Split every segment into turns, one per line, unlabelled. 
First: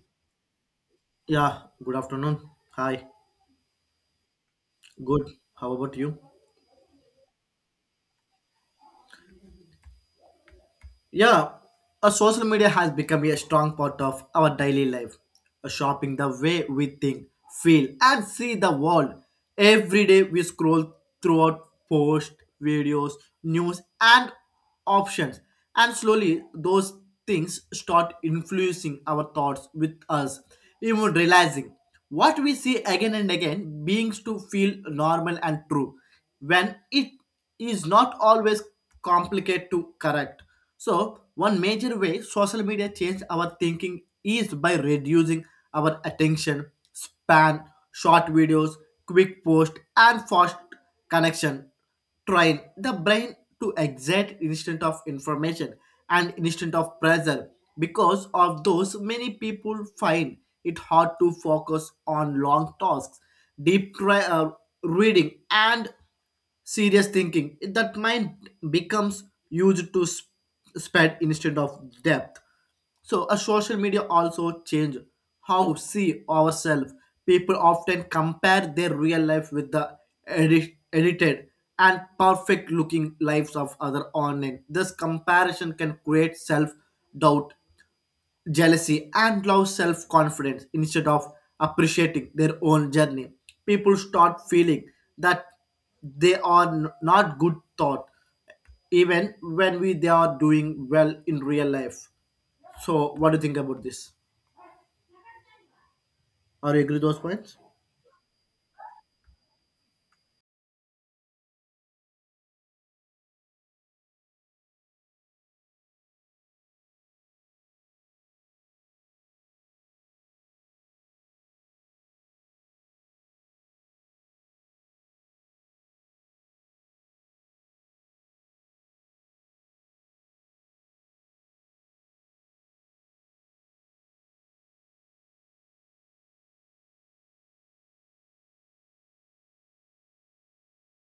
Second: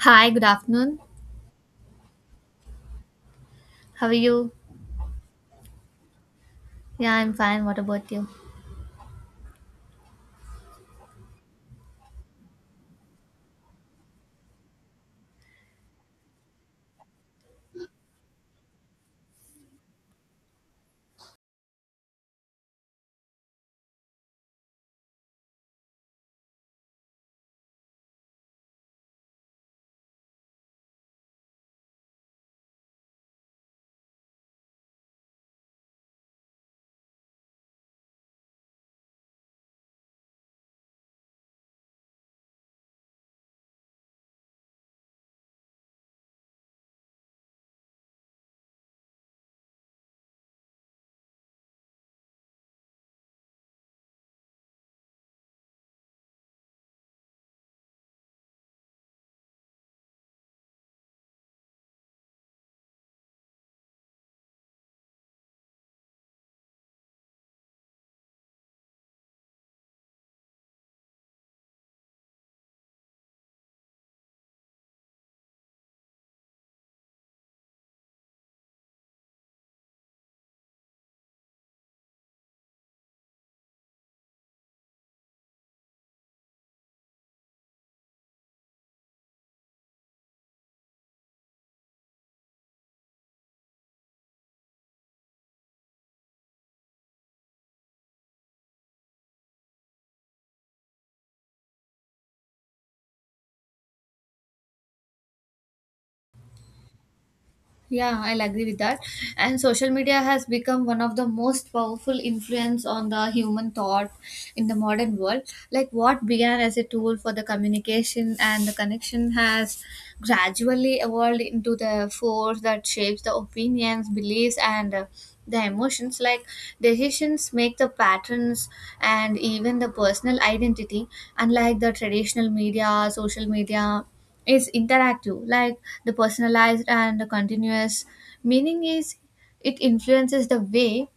Hi, good afternoon.
Yeah, good afternoon. Hi,
How are you?
good. How about you?
Yeah, I'm fine. What about you?
Yeah, a social media has become a strong part of our daily life, A shaping the way we think, feel, and see the world. Every day we scroll throughout posts, videos, news, and options, and slowly those things start influencing our thoughts with us, even realizing what we see again and again beings to feel normal and true when it is not always complicated to correct. So, one major way social media changed our thinking is by reducing our attention span, short videos, quick post, and fast connection train the brain to exact instant of information and instant of pressure. Because of those, many people find it hard to focus on long tasks, deep cri- uh, reading and serious thinking. That mind becomes used to spread instead of depth. So a social media also change how we see ourselves. People often compare their real life with the edited and perfect looking lives of other online. This comparison can create self doubt, jealousy, and low self confidence instead of appreciating their own journey. People start feeling that they are not good thought even when we they are doing well in real life. So what do you think about this? Are you agree with those points?
Yeah, I'll agree with that. And social media has become one of the most powerful influence on the human thought in the modern world. Like what began as a tool for the communication and the connection has gradually evolved into the force that shapes the opinions, beliefs, and the emotions. Like decisions make the patterns and even the personal identity. Unlike the traditional media, social media it's interactive, like the personalized and the continuous. Meaning is it influences the way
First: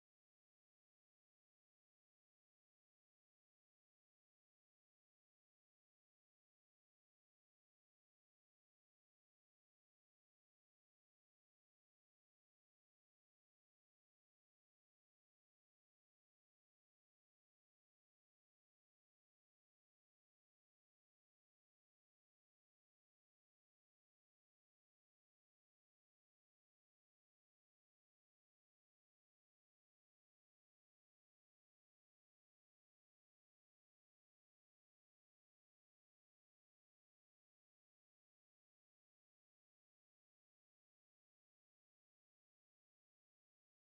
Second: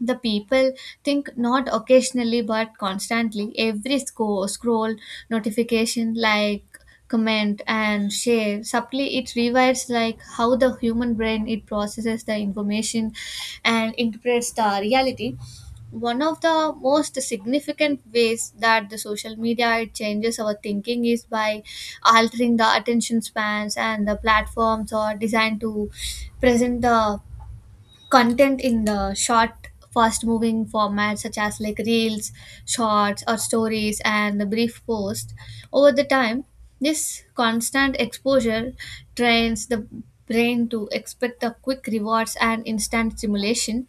the people think not occasionally but constantly. Every scroll, notification, like comment and share subtly it rewires like how the human brain it processes the information and interprets the reality. One of the most significant ways that the social media it changes our thinking is by altering the attention spans, and the platforms are designed to present the content in the short fast moving formats such as like reels, shorts, or stories and the brief post. Over the time, this constant exposure trains the brain to expect the quick rewards and instant stimulation.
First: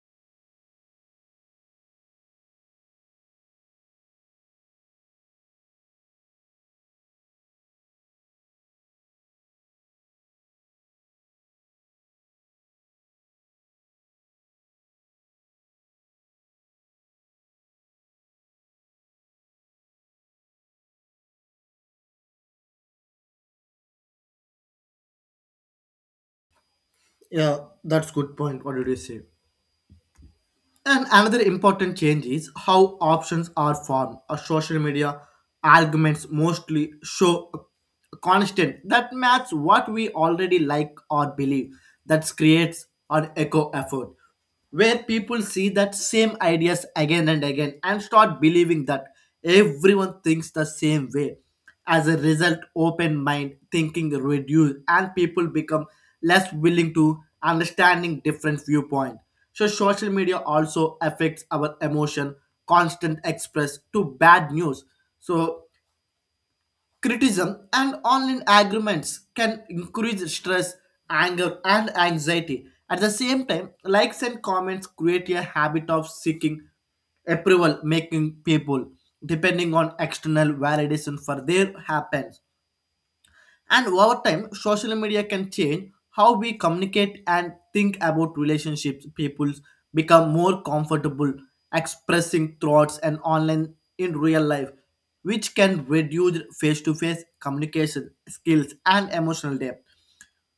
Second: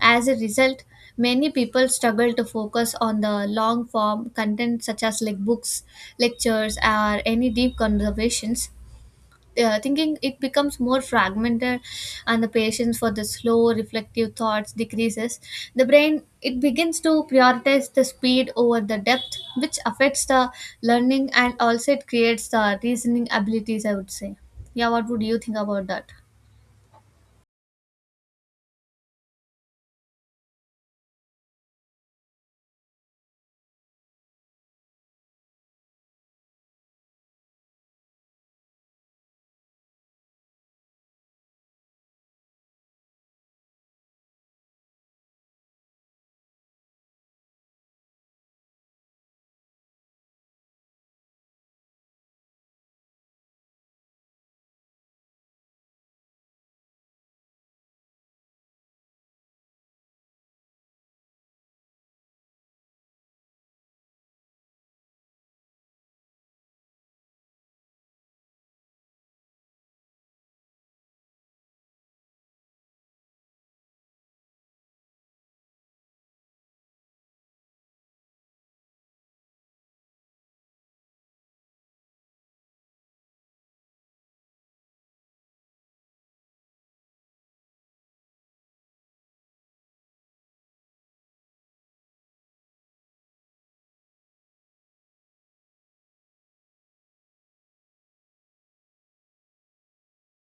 As a result, many people struggle to focus on the long form content such as like books, lectures, or any deep conversations. Thinking it becomes more fragmented and the patience for the slow reflective thoughts decreases. The brain it begins to prioritize the speed over the depth, which affects the learning and also it creates the reasoning abilities, I would say. Yeah, what would you think about that?
Yeah, that's good point. What did you say? And another important change is how options are formed. A social media arguments mostly show a constant that match what we already like or believe. That creates an echo effort where people see that same ideas again and again and start believing that everyone thinks the same way. As a result, open mind thinking reduce, and people become less willing to understanding different viewpoint. So social media also affects our emotion, constant express to bad news. So criticism and online agreements can increase stress, anger, and anxiety. At the same time, likes and comments create a habit of seeking approval, making people depending on external validation for their happens. And over time, social media can change how we communicate and think about relationships. People become more comfortable expressing thoughts and online in real life, which can reduce face to face communication skills and emotional depth.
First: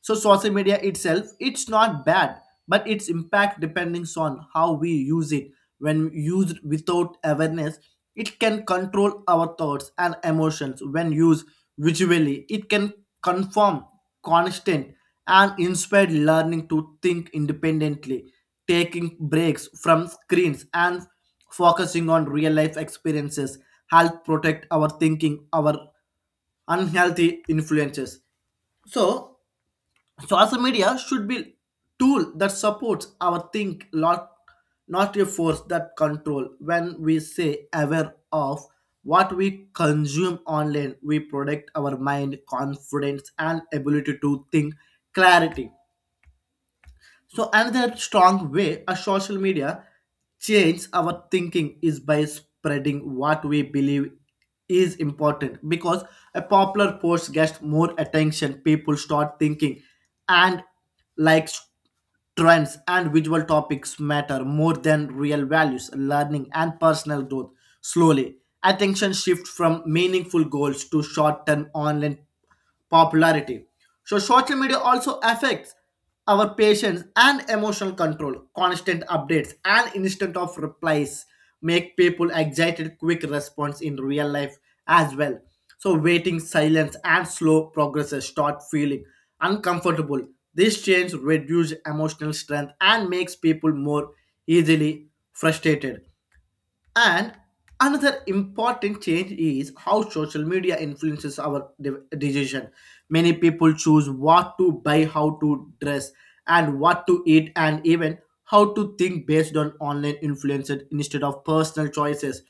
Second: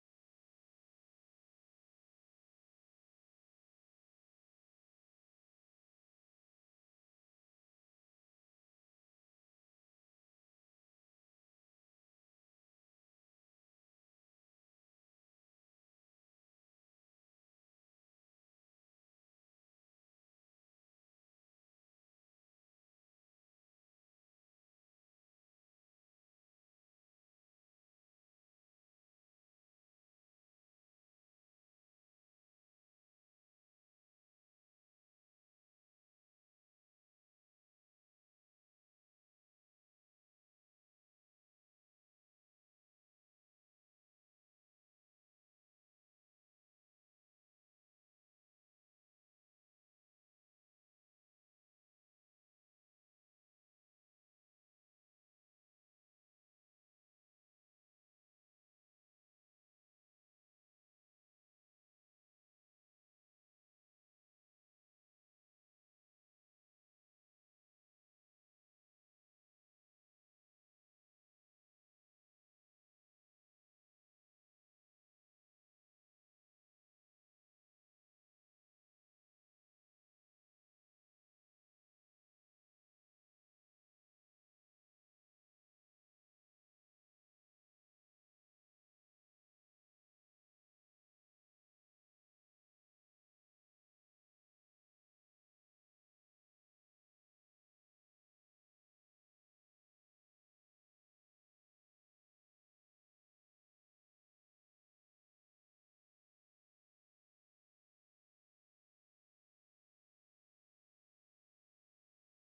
So social media itself it's not bad, but its impact depends on how we use it. When used without awareness, it can control our thoughts and emotions. When used visually, it can confirm constant and inspire learning to think independently. Taking breaks from screens and focusing on real life experiences help protect our thinking our unhealthy influences. So social media should be tool that supports our think lot, not a force that control. When we say aware of what we consume online, we protect our mind, confidence, and ability to think clarity. So another strong way a social media change our thinking is by spreading what we believe is important. Because a popular post gets more attention, people start thinking, and likes, trends, and visual topics matter more than real values, learning, and personal growth. Slowly, attention shifts from meaningful goals to short-term online popularity. So social media also affects our patience and emotional control. Constant updates and instant of replies make people excited quick response in real life as well. So waiting, silence, and slow progresses start feeling uncomfortable. This change reduces emotional strength and makes people more easily frustrated. And another important change is how social media influences our decision. Many people choose what to buy, how to dress, and what to eat, and even how to think based on online influences instead of personal choices.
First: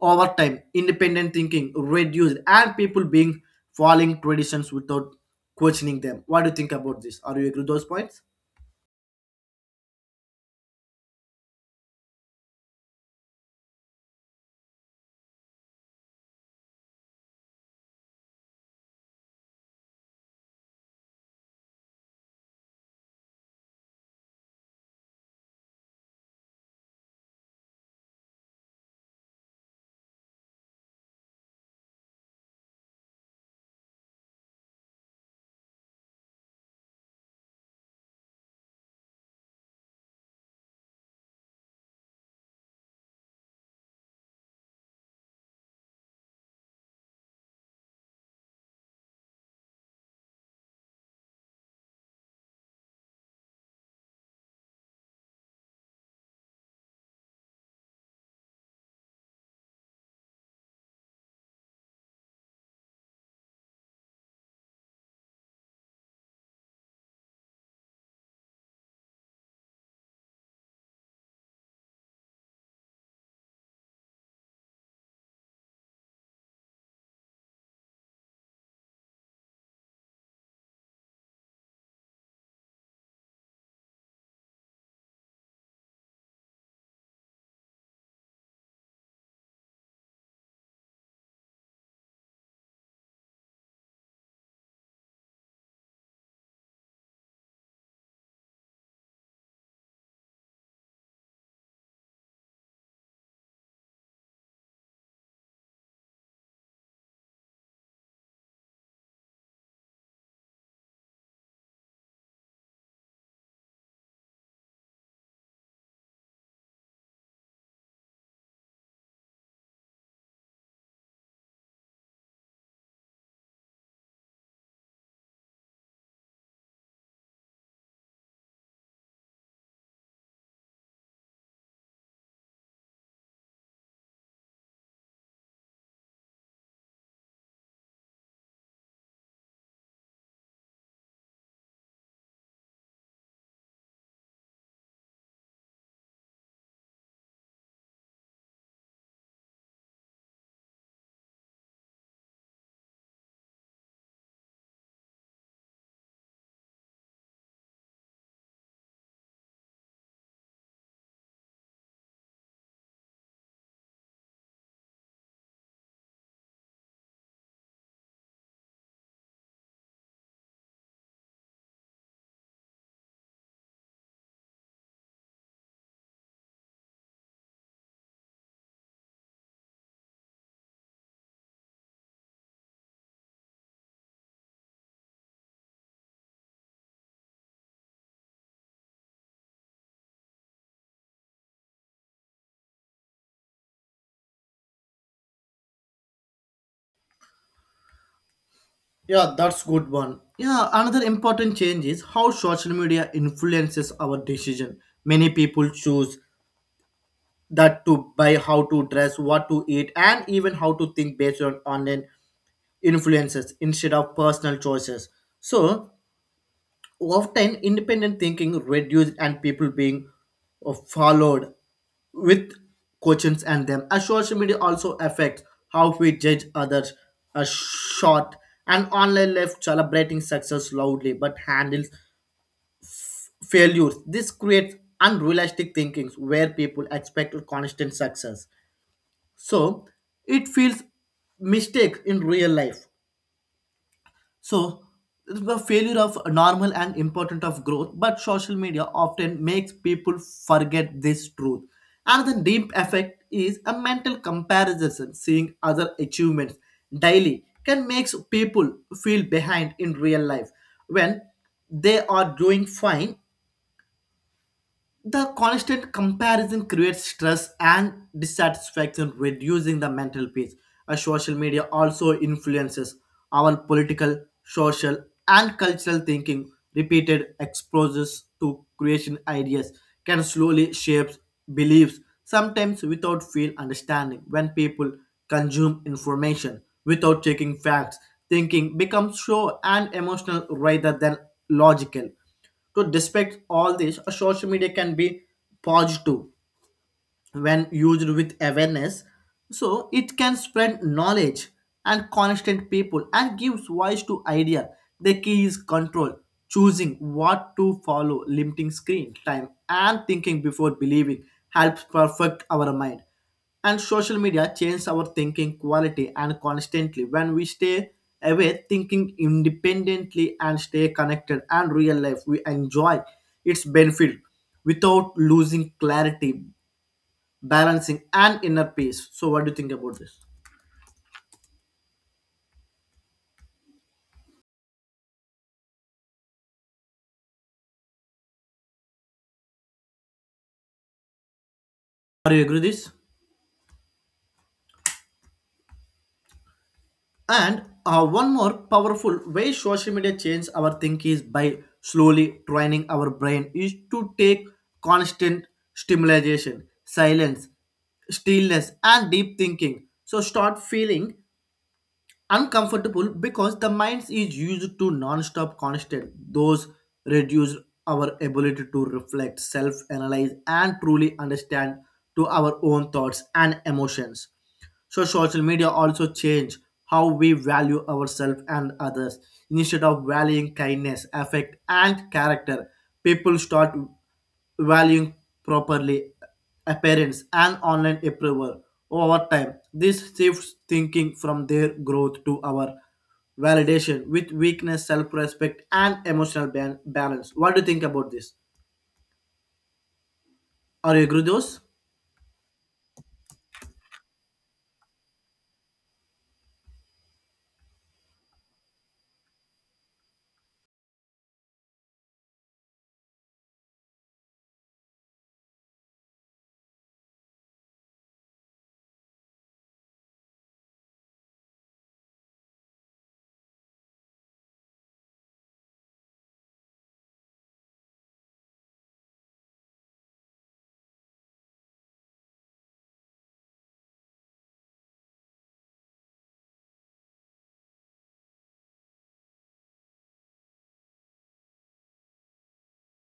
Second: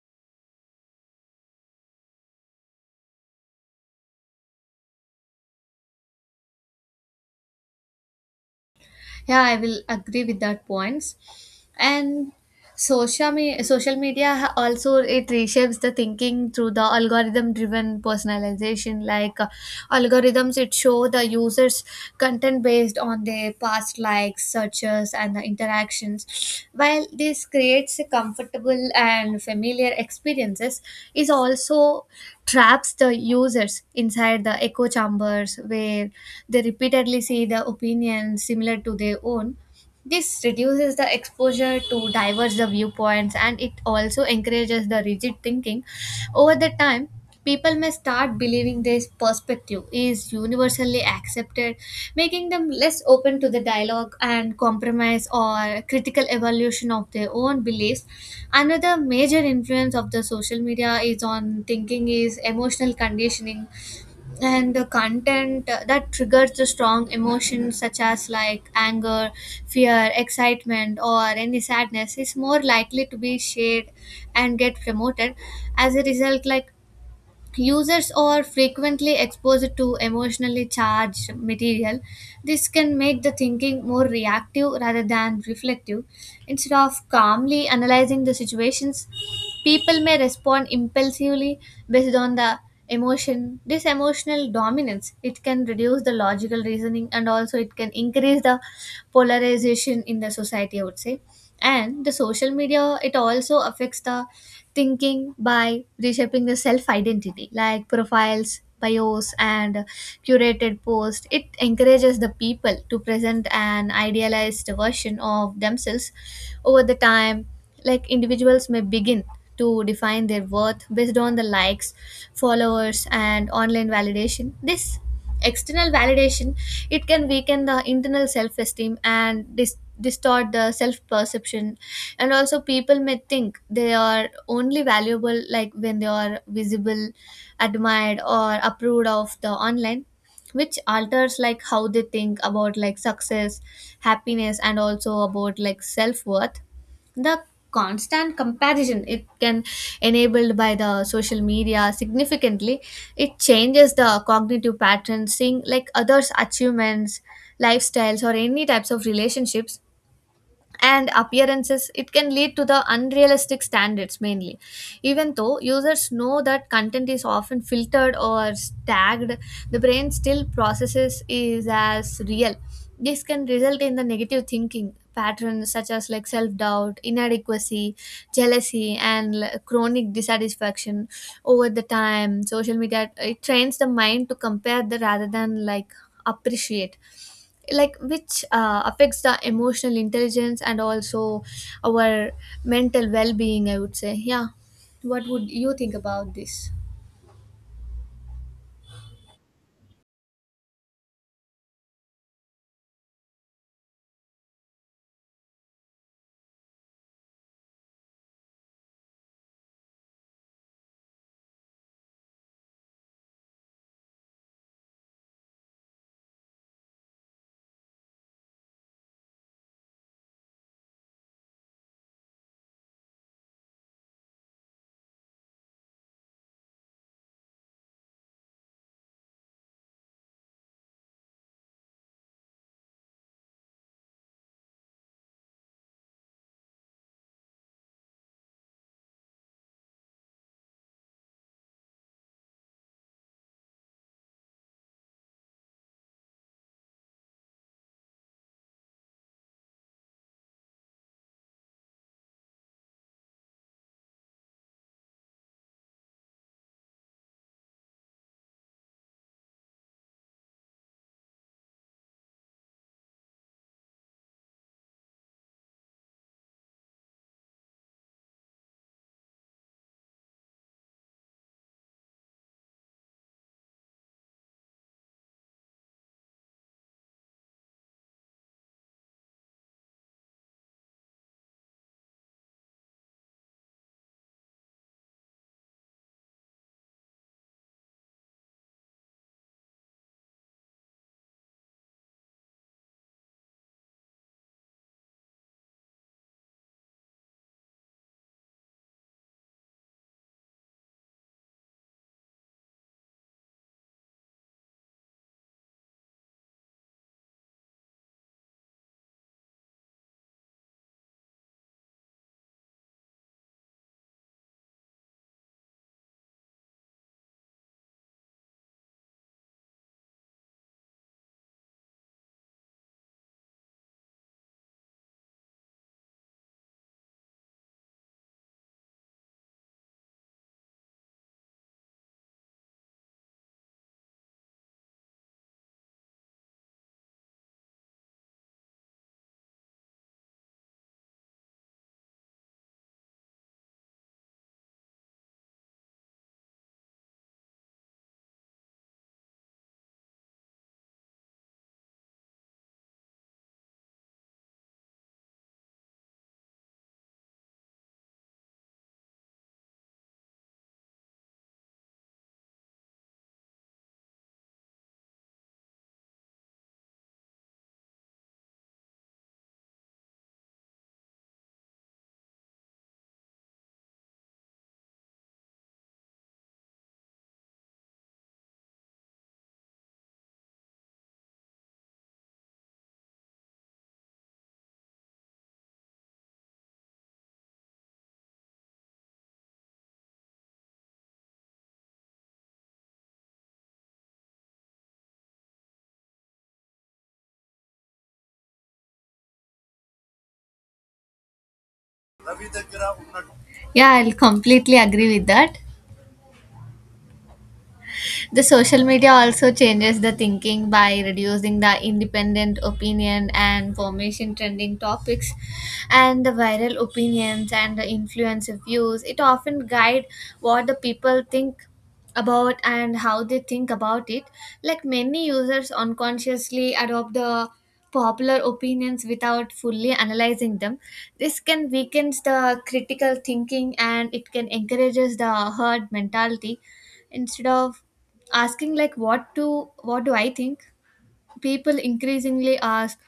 Over time, independent thinking reduced, and people being following traditions without questioning them. What do you think about this? Are you agree with those points?
Yeah, I will agree with that points. And social media also it reshapes the thinking through the algorithm driven personalization, like algorithms it show the users content based on their past likes, like searches and the interactions. While this creates a comfortable and familiar experiences, it also traps the users inside the echo chambers where they repeatedly see the opinions similar to their own. This reduces the exposure to diverse the viewpoints, and it also encourages the rigid thinking. Over the time, people may start believing this perspective is universally accepted, making them less open to the dialogue and compromise or critical evaluation of their own beliefs. Another major influence of the social media is on thinking is emotional conditioning, and the content that triggers the strong emotions such as like anger, fear, excitement, or any sadness is more likely to be shared and get promoted. As a result, like users are frequently exposed to emotionally charged material. This can make the thinking more reactive rather than reflective. Instead of calmly analyzing the situations, people may respond impulsively based on the emotion. This emotional dominance it can reduce the logical reasoning and also it can increase the polarization in the society, I would say. And the social media it also affects the thinking by reshaping the self identity, like profiles, bios, and curated post. It encourages the people to present an idealized version of themselves over the time. Like individuals may begin to define their worth based on the likes, followers, and online validation. This external validation it can weaken the internal self-esteem and distort the self-perception, and also people may think they are only valuable like when they are visible, admired, or approved of the online, which alters like how they think about like success, happiness, and also about like self-worth. The constant comparison it can enabled by the social media significantly it changes the cognitive patterns. Seeing like others achievements, lifestyles, or any types of relationships and appearances, it can lead to the unrealistic standards mainly. Even though users know that content is often filtered or tagged, the brain still processes is as real. This can result in the negative thinking patterns such as like self-doubt, inadequacy, jealousy, and chronic dissatisfaction. Over the time, social media it trains the mind to compare the rather than like appreciate, like which affects the emotional intelligence and also our mental well-being, I would say. Yeah, what would you think about this?
Yeah, that's good one. Yeah, another important change is how social media influences our decision. Many people choose that to buy, how to dress, what to eat, and even how to think based on online influences instead of personal choices. So often independent thinking reduced and people being followed with questions and them. As social media also affects how we judge others. A short and online life celebrating success loudly but handles failures. This creates unrealistic thinkings where people expect constant success. So it feels mistake in real life. So the failure of normal and important of growth, but social media often makes people forget this truth. Another deep effect is a mental comparison. Seeing other achievements daily can make people feel behind in real life when they are doing fine. The constant comparison creates stress and dissatisfaction, reducing the mental peace. Social media also influences our political, social, and cultural thinking. Repeated exposures to creation ideas can slowly shape beliefs, sometimes without full understanding. When people consume information without checking facts, thinking becomes show and emotional rather than logical. To despite all this, a social media can be positive when used with awareness. So it can spread knowledge and constant people and gives voice to idea. The key is control, choosing what to follow, limiting screen time, and thinking before believing helps perfect our mind. And social media changes our thinking quality and constantly. When we stay away thinking independently and stay connected and real life, we enjoy its benefit without losing clarity, balancing, and inner peace. So what do you think about this? Are you agree with this? And one more powerful way social media changes our thinking is by slowly training our brain is to take constant stimulation, silence, stillness, and deep thinking. So start feeling uncomfortable because the mind is used to non-stop constant. Those reduce our ability to reflect, self-analyze, and truly understand to our own thoughts and emotions. So social media also changed how we value ourselves and others. Instead of valuing kindness, affect, and character, people start valuing properly appearance and online approval over time. This shifts thinking from their growth to our validation with weakness, self-respect, and emotional balance. What do you think about this? Are you agree with those?
Yeah, I'll completely agree with that. The social media also changes the thinking by reducing the independent opinion and formation trending topics and the viral opinions and the influencer views. It often guide what the people think about and how they think about it. Like many users unconsciously adopt the popular opinions without fully analyzing them. This can weaken the critical thinking, and it can encourages the herd mentality. Instead of asking like what do I think, people increasingly ask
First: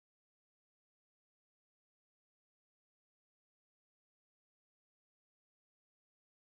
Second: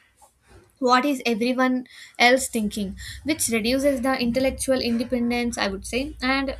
what is everyone else thinking, which reduces the intellectual independence, I would say. And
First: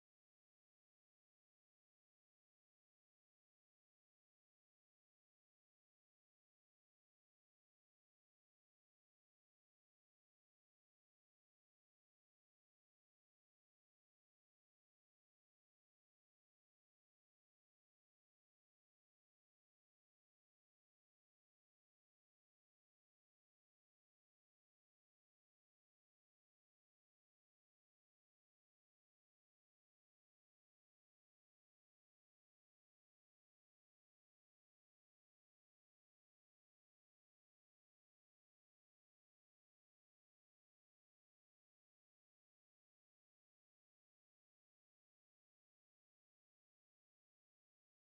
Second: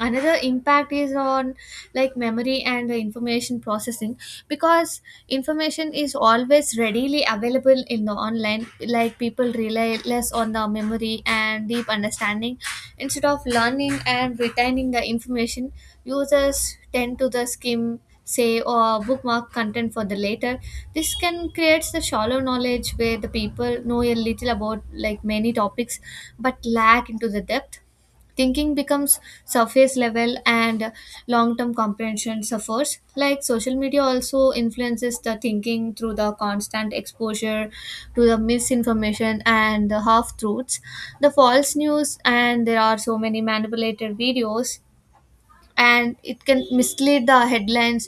another impact is on like memory and the information processing. Because information is always readily available in the online, like people rely less on the memory and deep understanding. Instead of learning and retaining the information, users tend to the skim, say, or bookmark content for the later. This can creates the shallow knowledge where the people know a little about like many topics but lack into the depth. Thinking becomes surface level, and long term comprehension suffers. Like social media also influences the thinking through the constant exposure to the misinformation and the half truths. The false news and there are so many manipulated videos, and it can mislead the headlines.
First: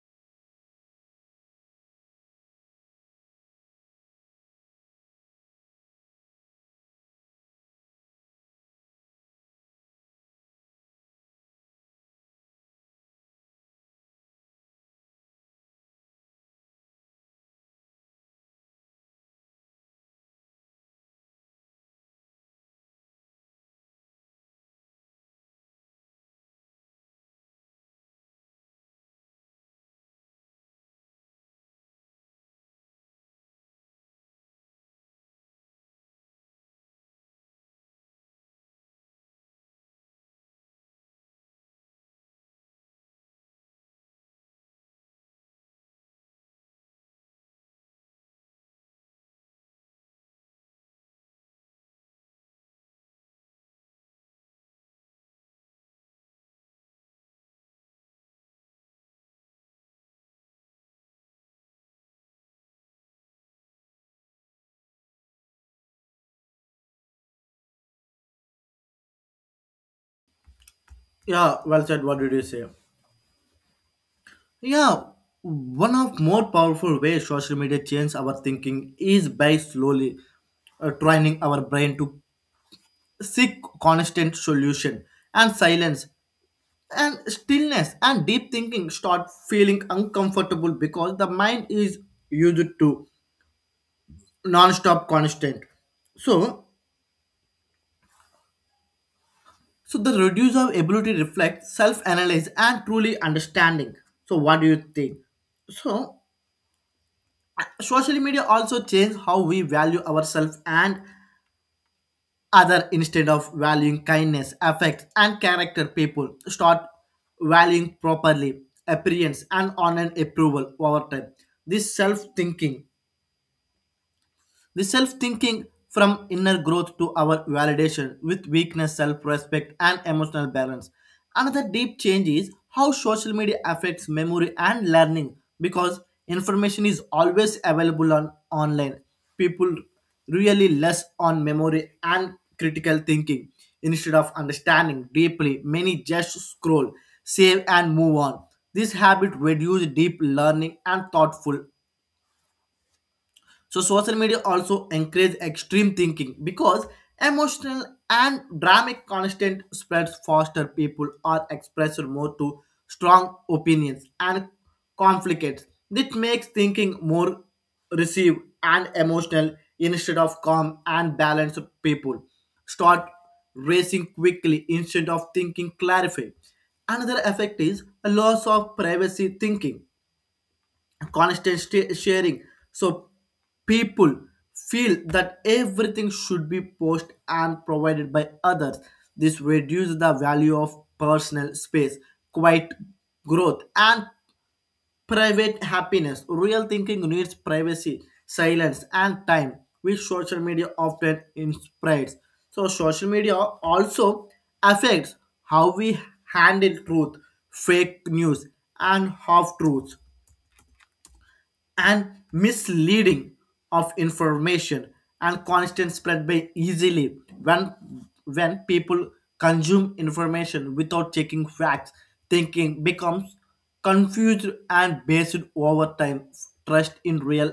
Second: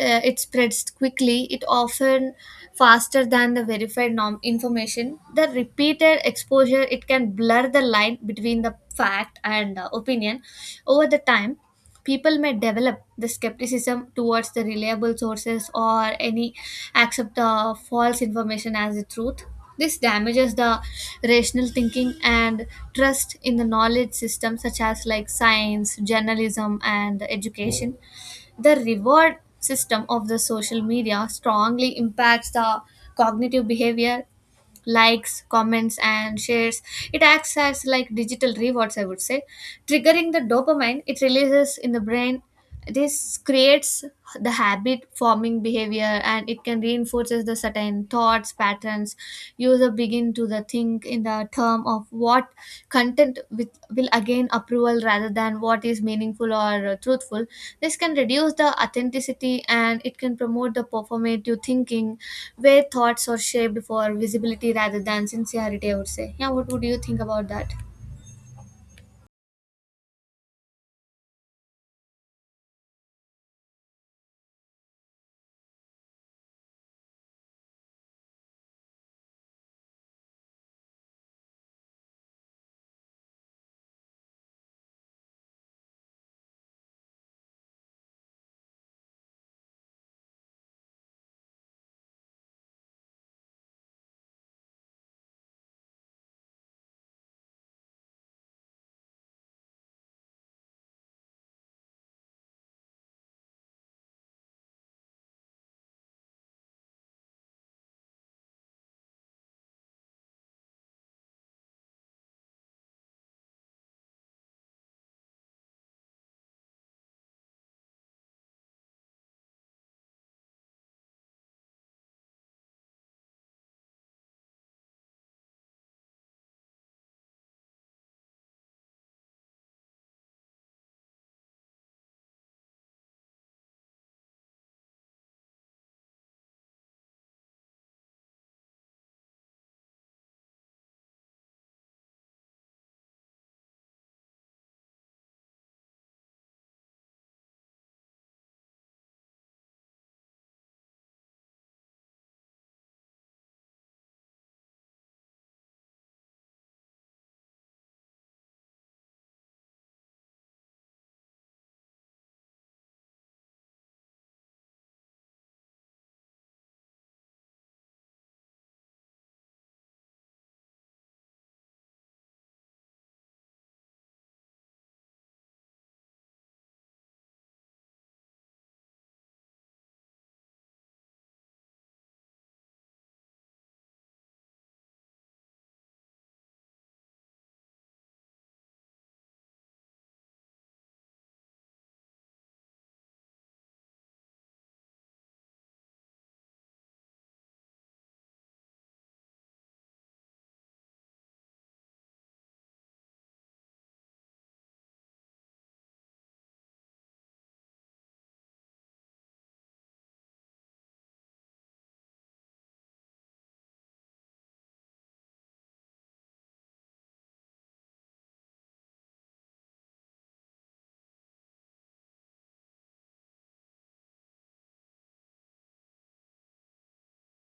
It spreads quickly. It often faster than the verified norm information. The repeated exposure it can blur the line between the fact and opinion. Over the time, people may develop the skepticism towards the reliable sources or any accept the false information as the truth. This damages the rational thinking and trust in the knowledge system such as like science, journalism, and education. The reward system of the social media strongly impacts the cognitive behavior. Likes, comments, and shares, it acts as like digital rewards, I would say, triggering the dopamine it releases in the brain. This creates the habit forming behavior, and it can reinforces the certain thoughts patterns. User begin to the think in the term of what content with, will again approval rather than what is meaningful or truthful. This can reduce the authenticity, and it can promote the performative thinking where thoughts are shaped for visibility rather than sincerity, I would say. Yeah, what would you think about that?
Yeah, well said. What did you say? Yeah, one of more powerful ways social media change our thinking is by slowly training our brain to seek constant solution and silence and stillness, and deep thinking start feeling uncomfortable because the mind is used to non-stop constant. So, so the reduce of ability reflect self-analyze and truly understanding. So, what do you think? So, social media also change how we value ourselves and other. Instead of valuing kindness, affect, and character, people start valuing properly appearance and online approval over time. This self thinking the self thinking from inner growth to our validation with weakness, self respect, and emotional balance. Another deep change is how social media affects memory and learning. Because information is always available on online, people really less on memory and critical thinking instead of understanding deeply. Many just scroll, save, and move on. This habit reduces deep learning and thoughtful. So social media also encourage extreme thinking because emotional and dramatic content spreads faster. People are expressed more to strong opinions and conflicts. This makes thinking more receive and emotional instead of calm and balanced people. Start racing quickly instead of thinking clarify. Another effect is a loss of privacy thinking, constant sharing. So people feel that everything should be posted and provided by others. This reduces the value of personal space, quiet growth, and private happiness. Real thinking needs privacy, silence, and time, which social media often inspires. So social media also affects how we handle truth, fake news, and half truths and misleading of information and constant spread by easily. When people consume information without checking facts, thinking becomes confused and based over time. Trust in real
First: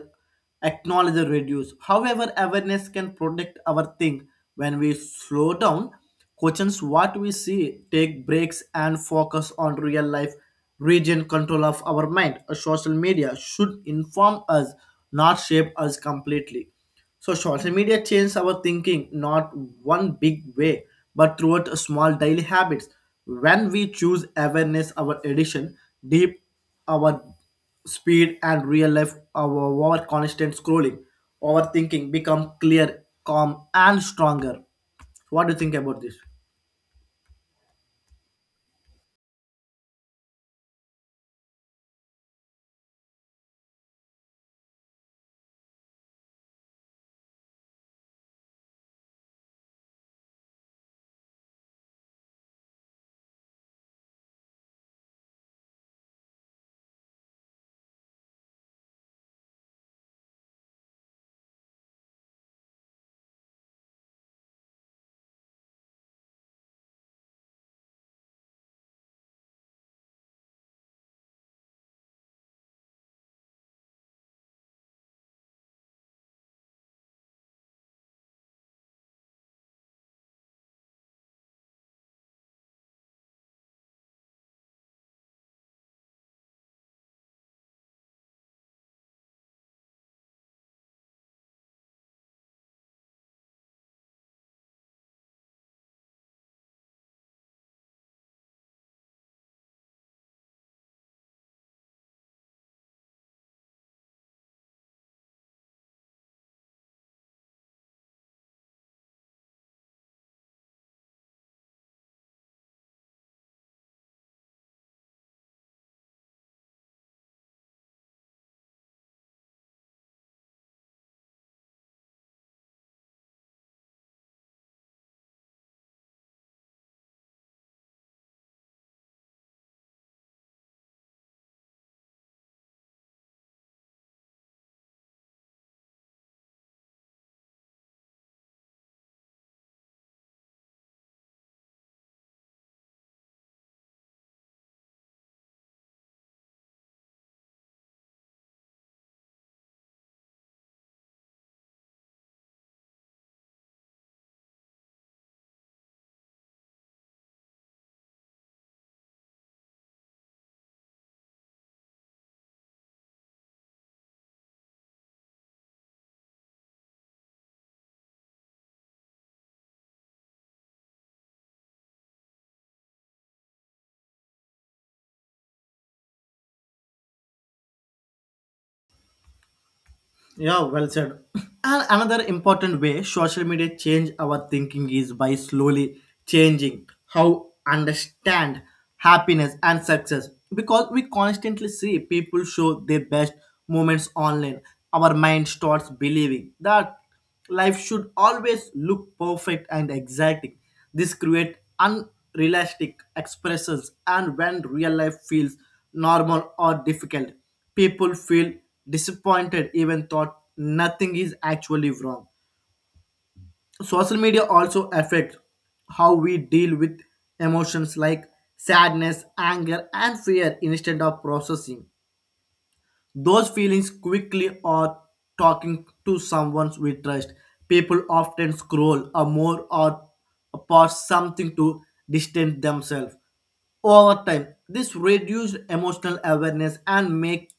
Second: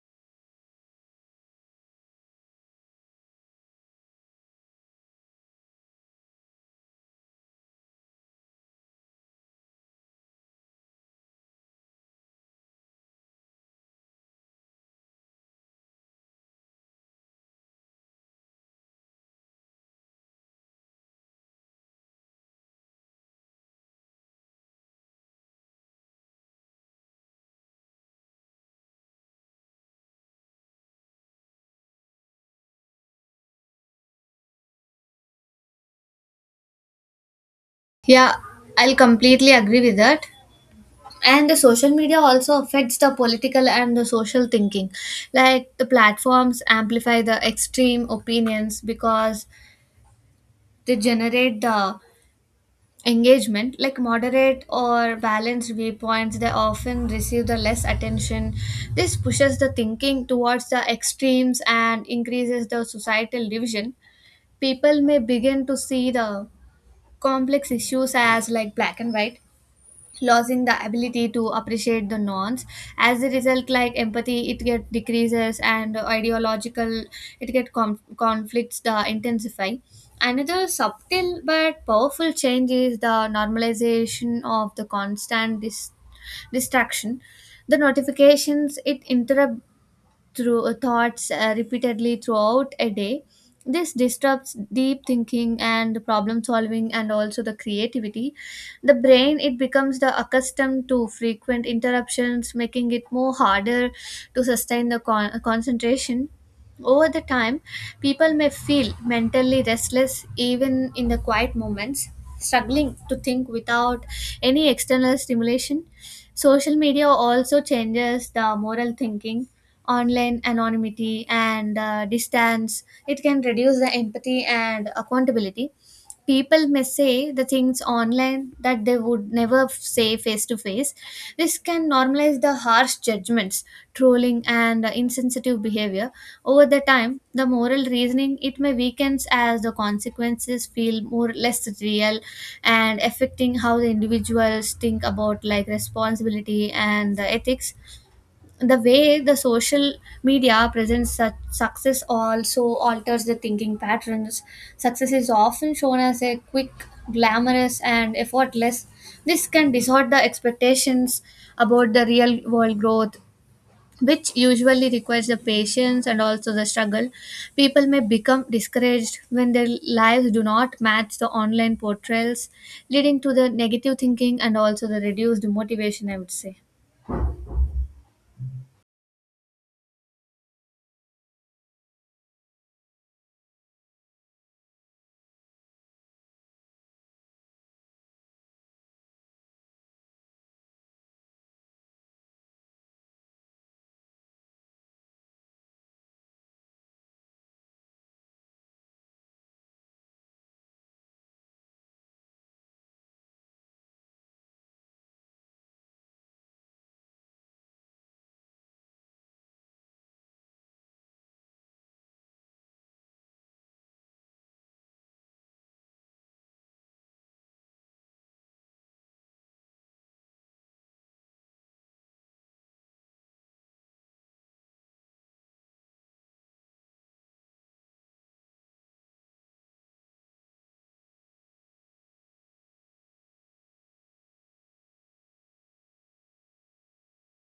acknowledge the reduce. However, awareness can protect our thing. When we slow down, questions what we see, take breaks, and focus on real life, region control of our mind. A social media should inform us, not shape us completely. So social media changes our thinking not one big way, but throughout a small daily habits. When we choose awareness, our addiction, deep our speed, and real life over constant scrolling, overthinking become clear, calm, and stronger. What do you think about this?
Yeah, I'll completely agree with that. And the social media also affects the political and the social thinking. Like the platforms amplify the extreme opinions because they generate the engagement. Like moderate or balanced viewpoints they often receive the less attention. This pushes the thinking towards the extremes and increases the societal division. People may begin to see the complex issues as like black and white, losing the ability to appreciate the norms. As a result, like empathy it get decreases and ideological it conflicts the intensify. Another subtle but powerful change is the normalization of the constant distraction. The notifications it interrupt through thoughts repeatedly throughout a day. This disrupts deep thinking and problem solving and also the creativity. The brain it becomes the accustomed to frequent interruptions, making it more harder to sustain the concentration. Over the time, people may feel mentally restless even in the quiet moments, struggling to think without any external stimulation. Social media also changes the moral thinking. Online anonymity and distance it can reduce the empathy and accountability. People may say the things online that they would never say face to face. This can normalize the harsh judgments, trolling, and insensitive behavior. Over the time, the moral reasoning it may weakens as the consequences feel more less real, and affecting how the individuals think about like responsibility and the ethics. The way the social media presents such success also alters the thinking patterns. Success is often shown as a quick, glamorous, and effortless. This can distort the expectations about the real world growth, which usually requires the patience and also the struggle. People may become discouraged when their lives do not match the online portrayals, leading to the negative thinking and also the reduced motivation, I would say.
Yeah, well said. And another important way social media change our thinking is by slowly changing how understand happiness and success. Because we constantly see people show their best moments online, our mind starts believing that life should always look perfect and exacting. This creates unrealistic expressions, and when real life feels normal or difficult, people feel disappointed, even thought nothing is actually wrong. Social media also affects how we deal with emotions like sadness, anger, and fear instead of processing those feelings quickly or talking to someone we trust. People often scroll or more or pause something to distance themselves. Over time, this reduced emotional awareness and makes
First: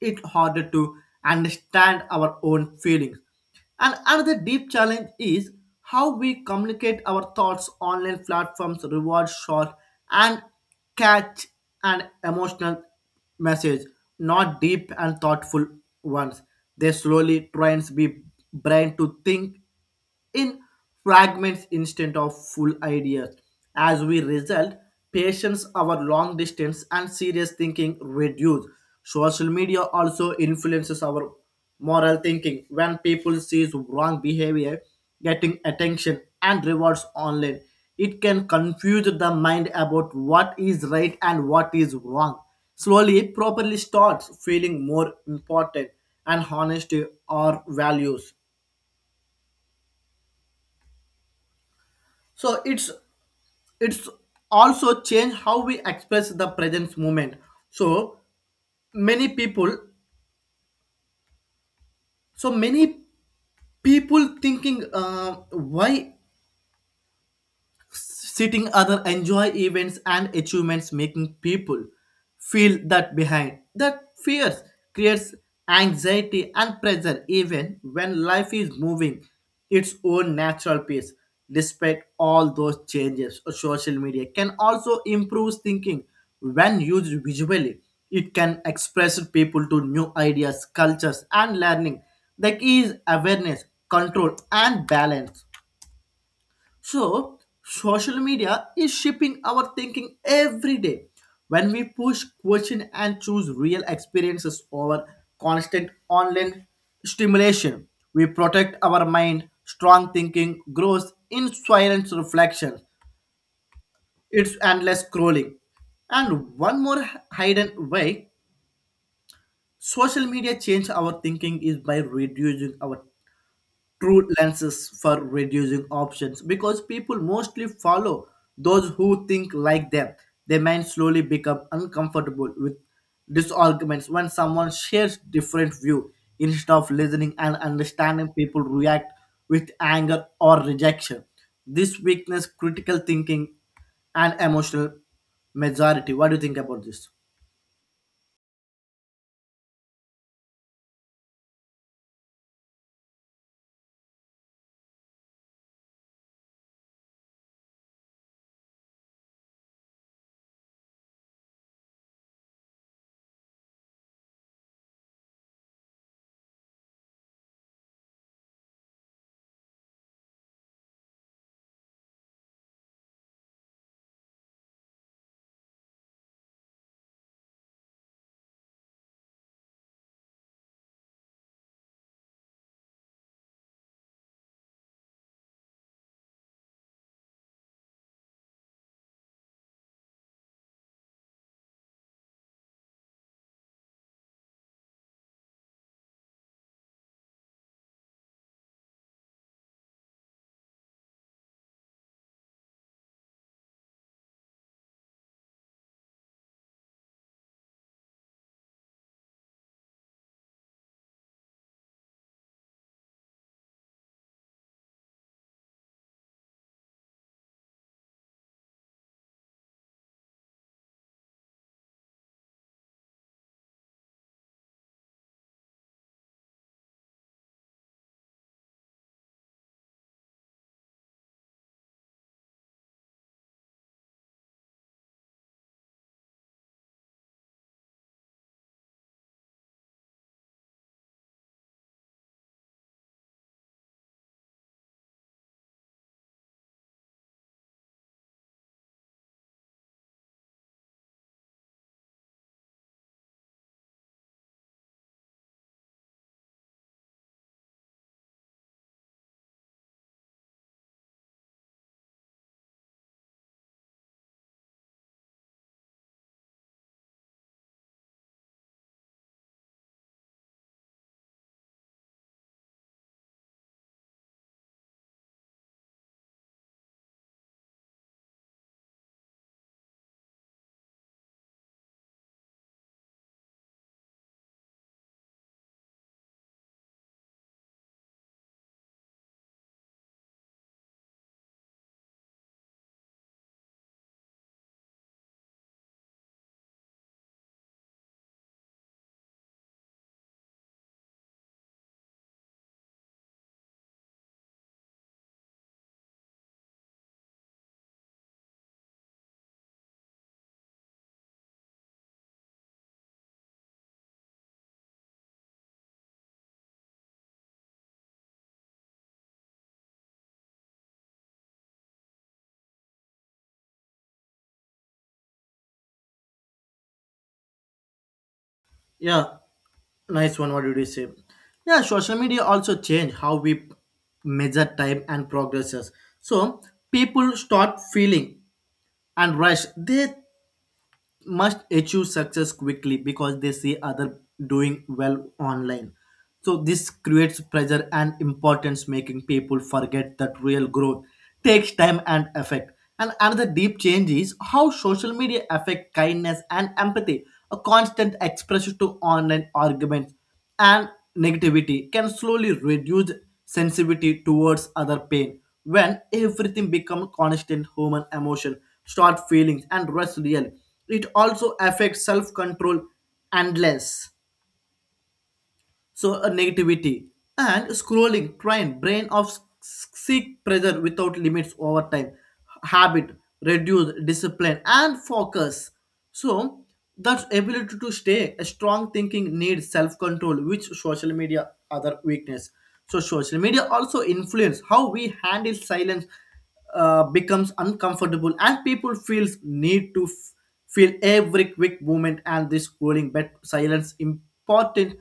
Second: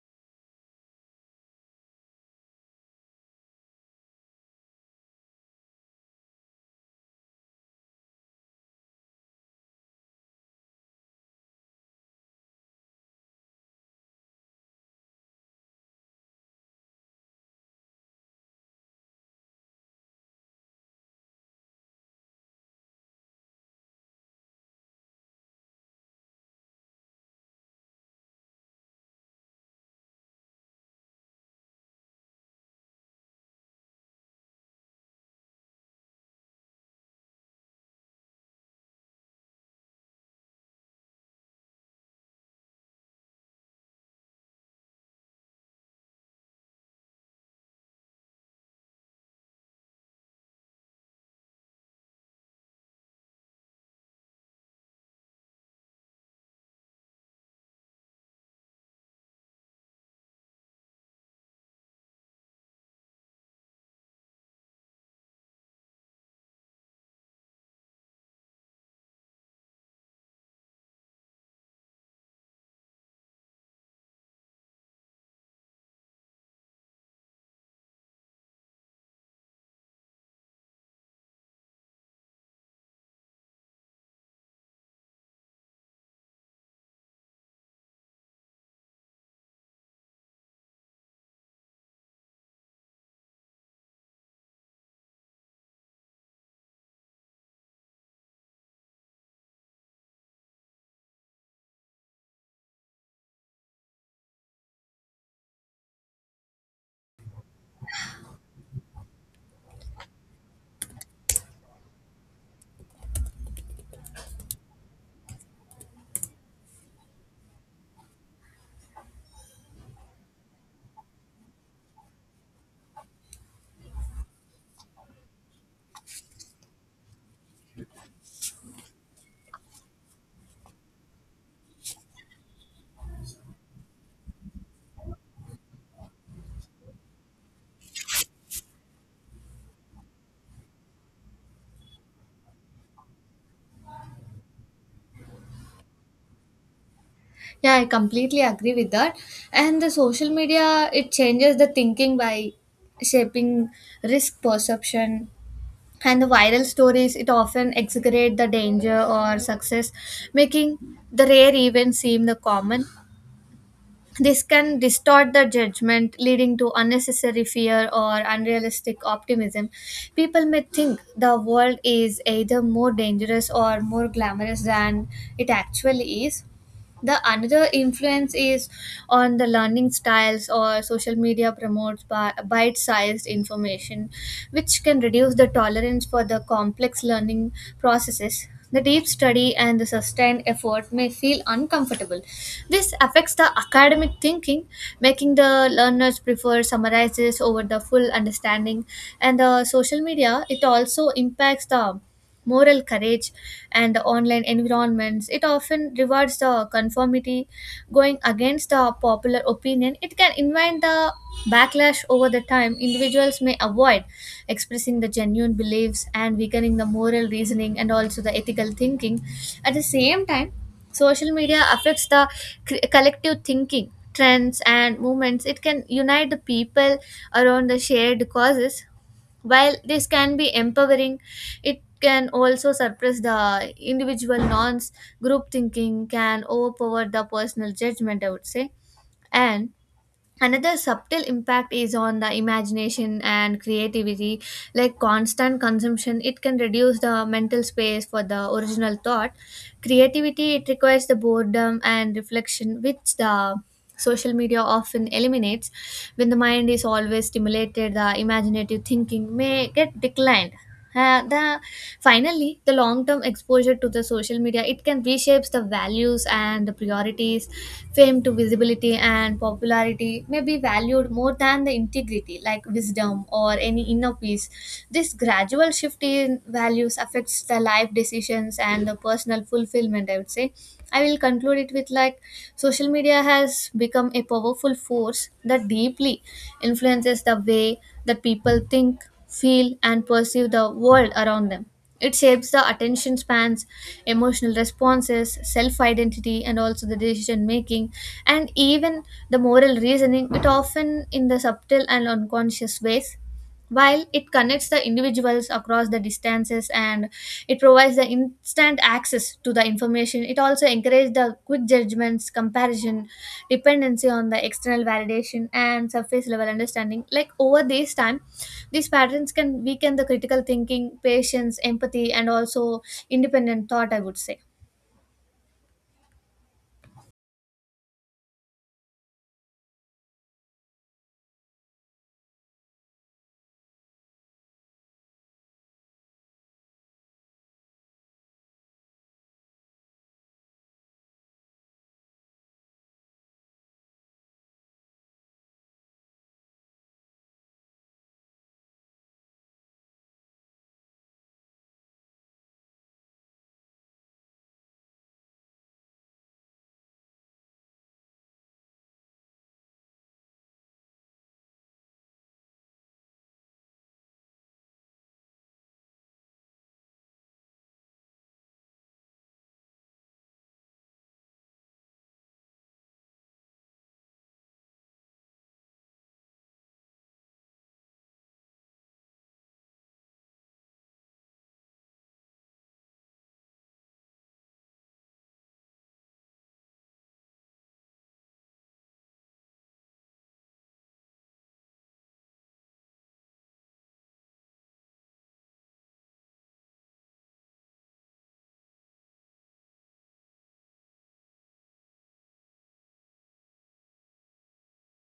it harder to understand our own feelings. And another deep challenge is how we communicate our thoughts. Online platforms reward short and catch an emotional message, not deep and thoughtful ones. They slowly trains the brain to think in fragments instead of full ideas. As we result, patience, our long distance, and serious thinking reduce. Social media also influences our moral thinking. When people sees wrong behavior getting attention and rewards online, it can confuse the mind about what is right and what is wrong. Slowly, it properly starts feeling more important and honesty or values. So it's also change how we express the presence moment. So many people so many people thinking why sitting other enjoy events and achievements, making people feel that behind that fears creates anxiety and pressure even when life is moving its own natural pace. Despite all those changes, social media can also improve thinking when used visually. It can express people to new ideas, cultures, and learning. The key is awareness, control, and balance. So, social media is shaping our thinking every day. When we push, question, and choose real experiences over constant online stimulation, we protect our mind. Strong thinking grows in silence reflection. It's endless scrolling. And one more hidden way social media change our thinking is by reducing our true lenses for reducing options. Because people mostly follow those who think like them, they might slowly become uncomfortable with disarguments. When someone shares different view instead of listening and understanding, people react with anger or rejection. This weakness, critical thinking, and emotional majority. What do you think about this?
Yeah, I completely agree with that. And the social media, it changes the thinking by shaping risk perception. And the viral stories, it often exaggerate the danger or success, making the rare events seem the common. This can distort the judgment, leading to unnecessary fear or unrealistic optimism. People may think the world is either more dangerous or more glamorous than it actually is. The another influence is on the learning styles, or social media promotes bite-sized information, which can reduce the tolerance for the complex learning processes. The deep study and the sustained effort may feel uncomfortable. This affects the academic thinking, making the learners prefer summarizes over the full understanding. And the social media it also impacts the moral courage, and the online environments it often rewards the conformity. Going against the popular opinion it can invite the backlash. Over the time, individuals may avoid expressing the genuine beliefs and weakening the moral reasoning and also the ethical thinking. At the same time, social media affects the collective thinking. Trends and movements it can unite the people around the shared causes. While this can be empowering, it can also suppress the individual norms. Group thinking can overpower the personal judgment, I would say. And another subtle impact is on the imagination and creativity. Like constant consumption it can reduce the mental space for the original thought. Creativity it requires the boredom and reflection, which the social media often eliminates. When the mind is always stimulated, the imaginative thinking may get declined. The Finally, the long-term exposure to the social media it can reshapes the values and the priorities. Fame to visibility and popularity may be valued more than the integrity, like wisdom or any inner peace. This gradual shift in values affects the life decisions and the personal fulfillment, I would say. I will conclude it with like social media has become a powerful force that deeply influences the way that people think, feel, and perceive the world around them. It shapes the attention spans, emotional responses, self identity, and also the decision making, and even the moral reasoning, it often in the subtle and unconscious ways. While it connects the individuals across the distances and it provides the instant access to the information, it also encourages the quick judgments, comparison, dependency on the external validation, and surface level understanding. Like over this time, these patterns can weaken the critical thinking, patience, empathy, and also independent thought, I would say.
Yeah, nice one. What did you say? Yeah, social media also change how we measure time and progresses. So people start feeling and rush. They must achieve success quickly because they see other doing well online. So this creates pressure and importance, making people forget that real growth takes time and effect. And another deep change is how social media affect kindness and empathy. A constant expression to online arguments and negativity can slowly reduce sensitivity towards other pain. When everything becomes constant, human emotion start feelings and rest real. It also affects self-control and less. So a negativity and scrolling train brain of seek pressure without limits. Over time, habit reduce discipline and focus. So that ability to stay a strong thinking needs self-control, which social media other weakness. So social media also influence how we handle silence. Becomes uncomfortable and people feels need to feel every quick movement and this scrolling. But silence important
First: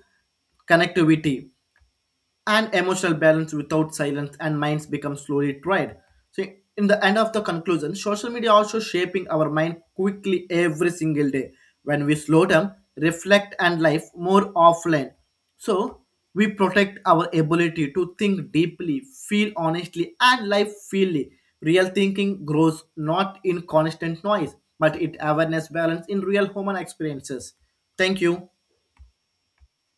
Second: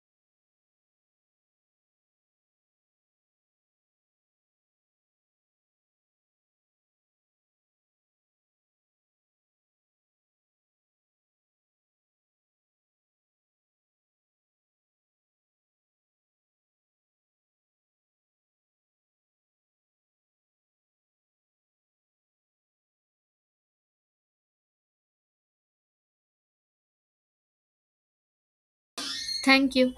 connectivity and emotional balance. Without silence, and minds become slowly tried. So in the end of the conclusion, social media also shaping our mind quickly every single day. When we slow down, reflect, and life more offline, so we protect our ability to think deeply, feel honestly, and life freely. Real thinking grows not in constant noise, but it awareness balance in real human experiences. Thank you.
Thank you.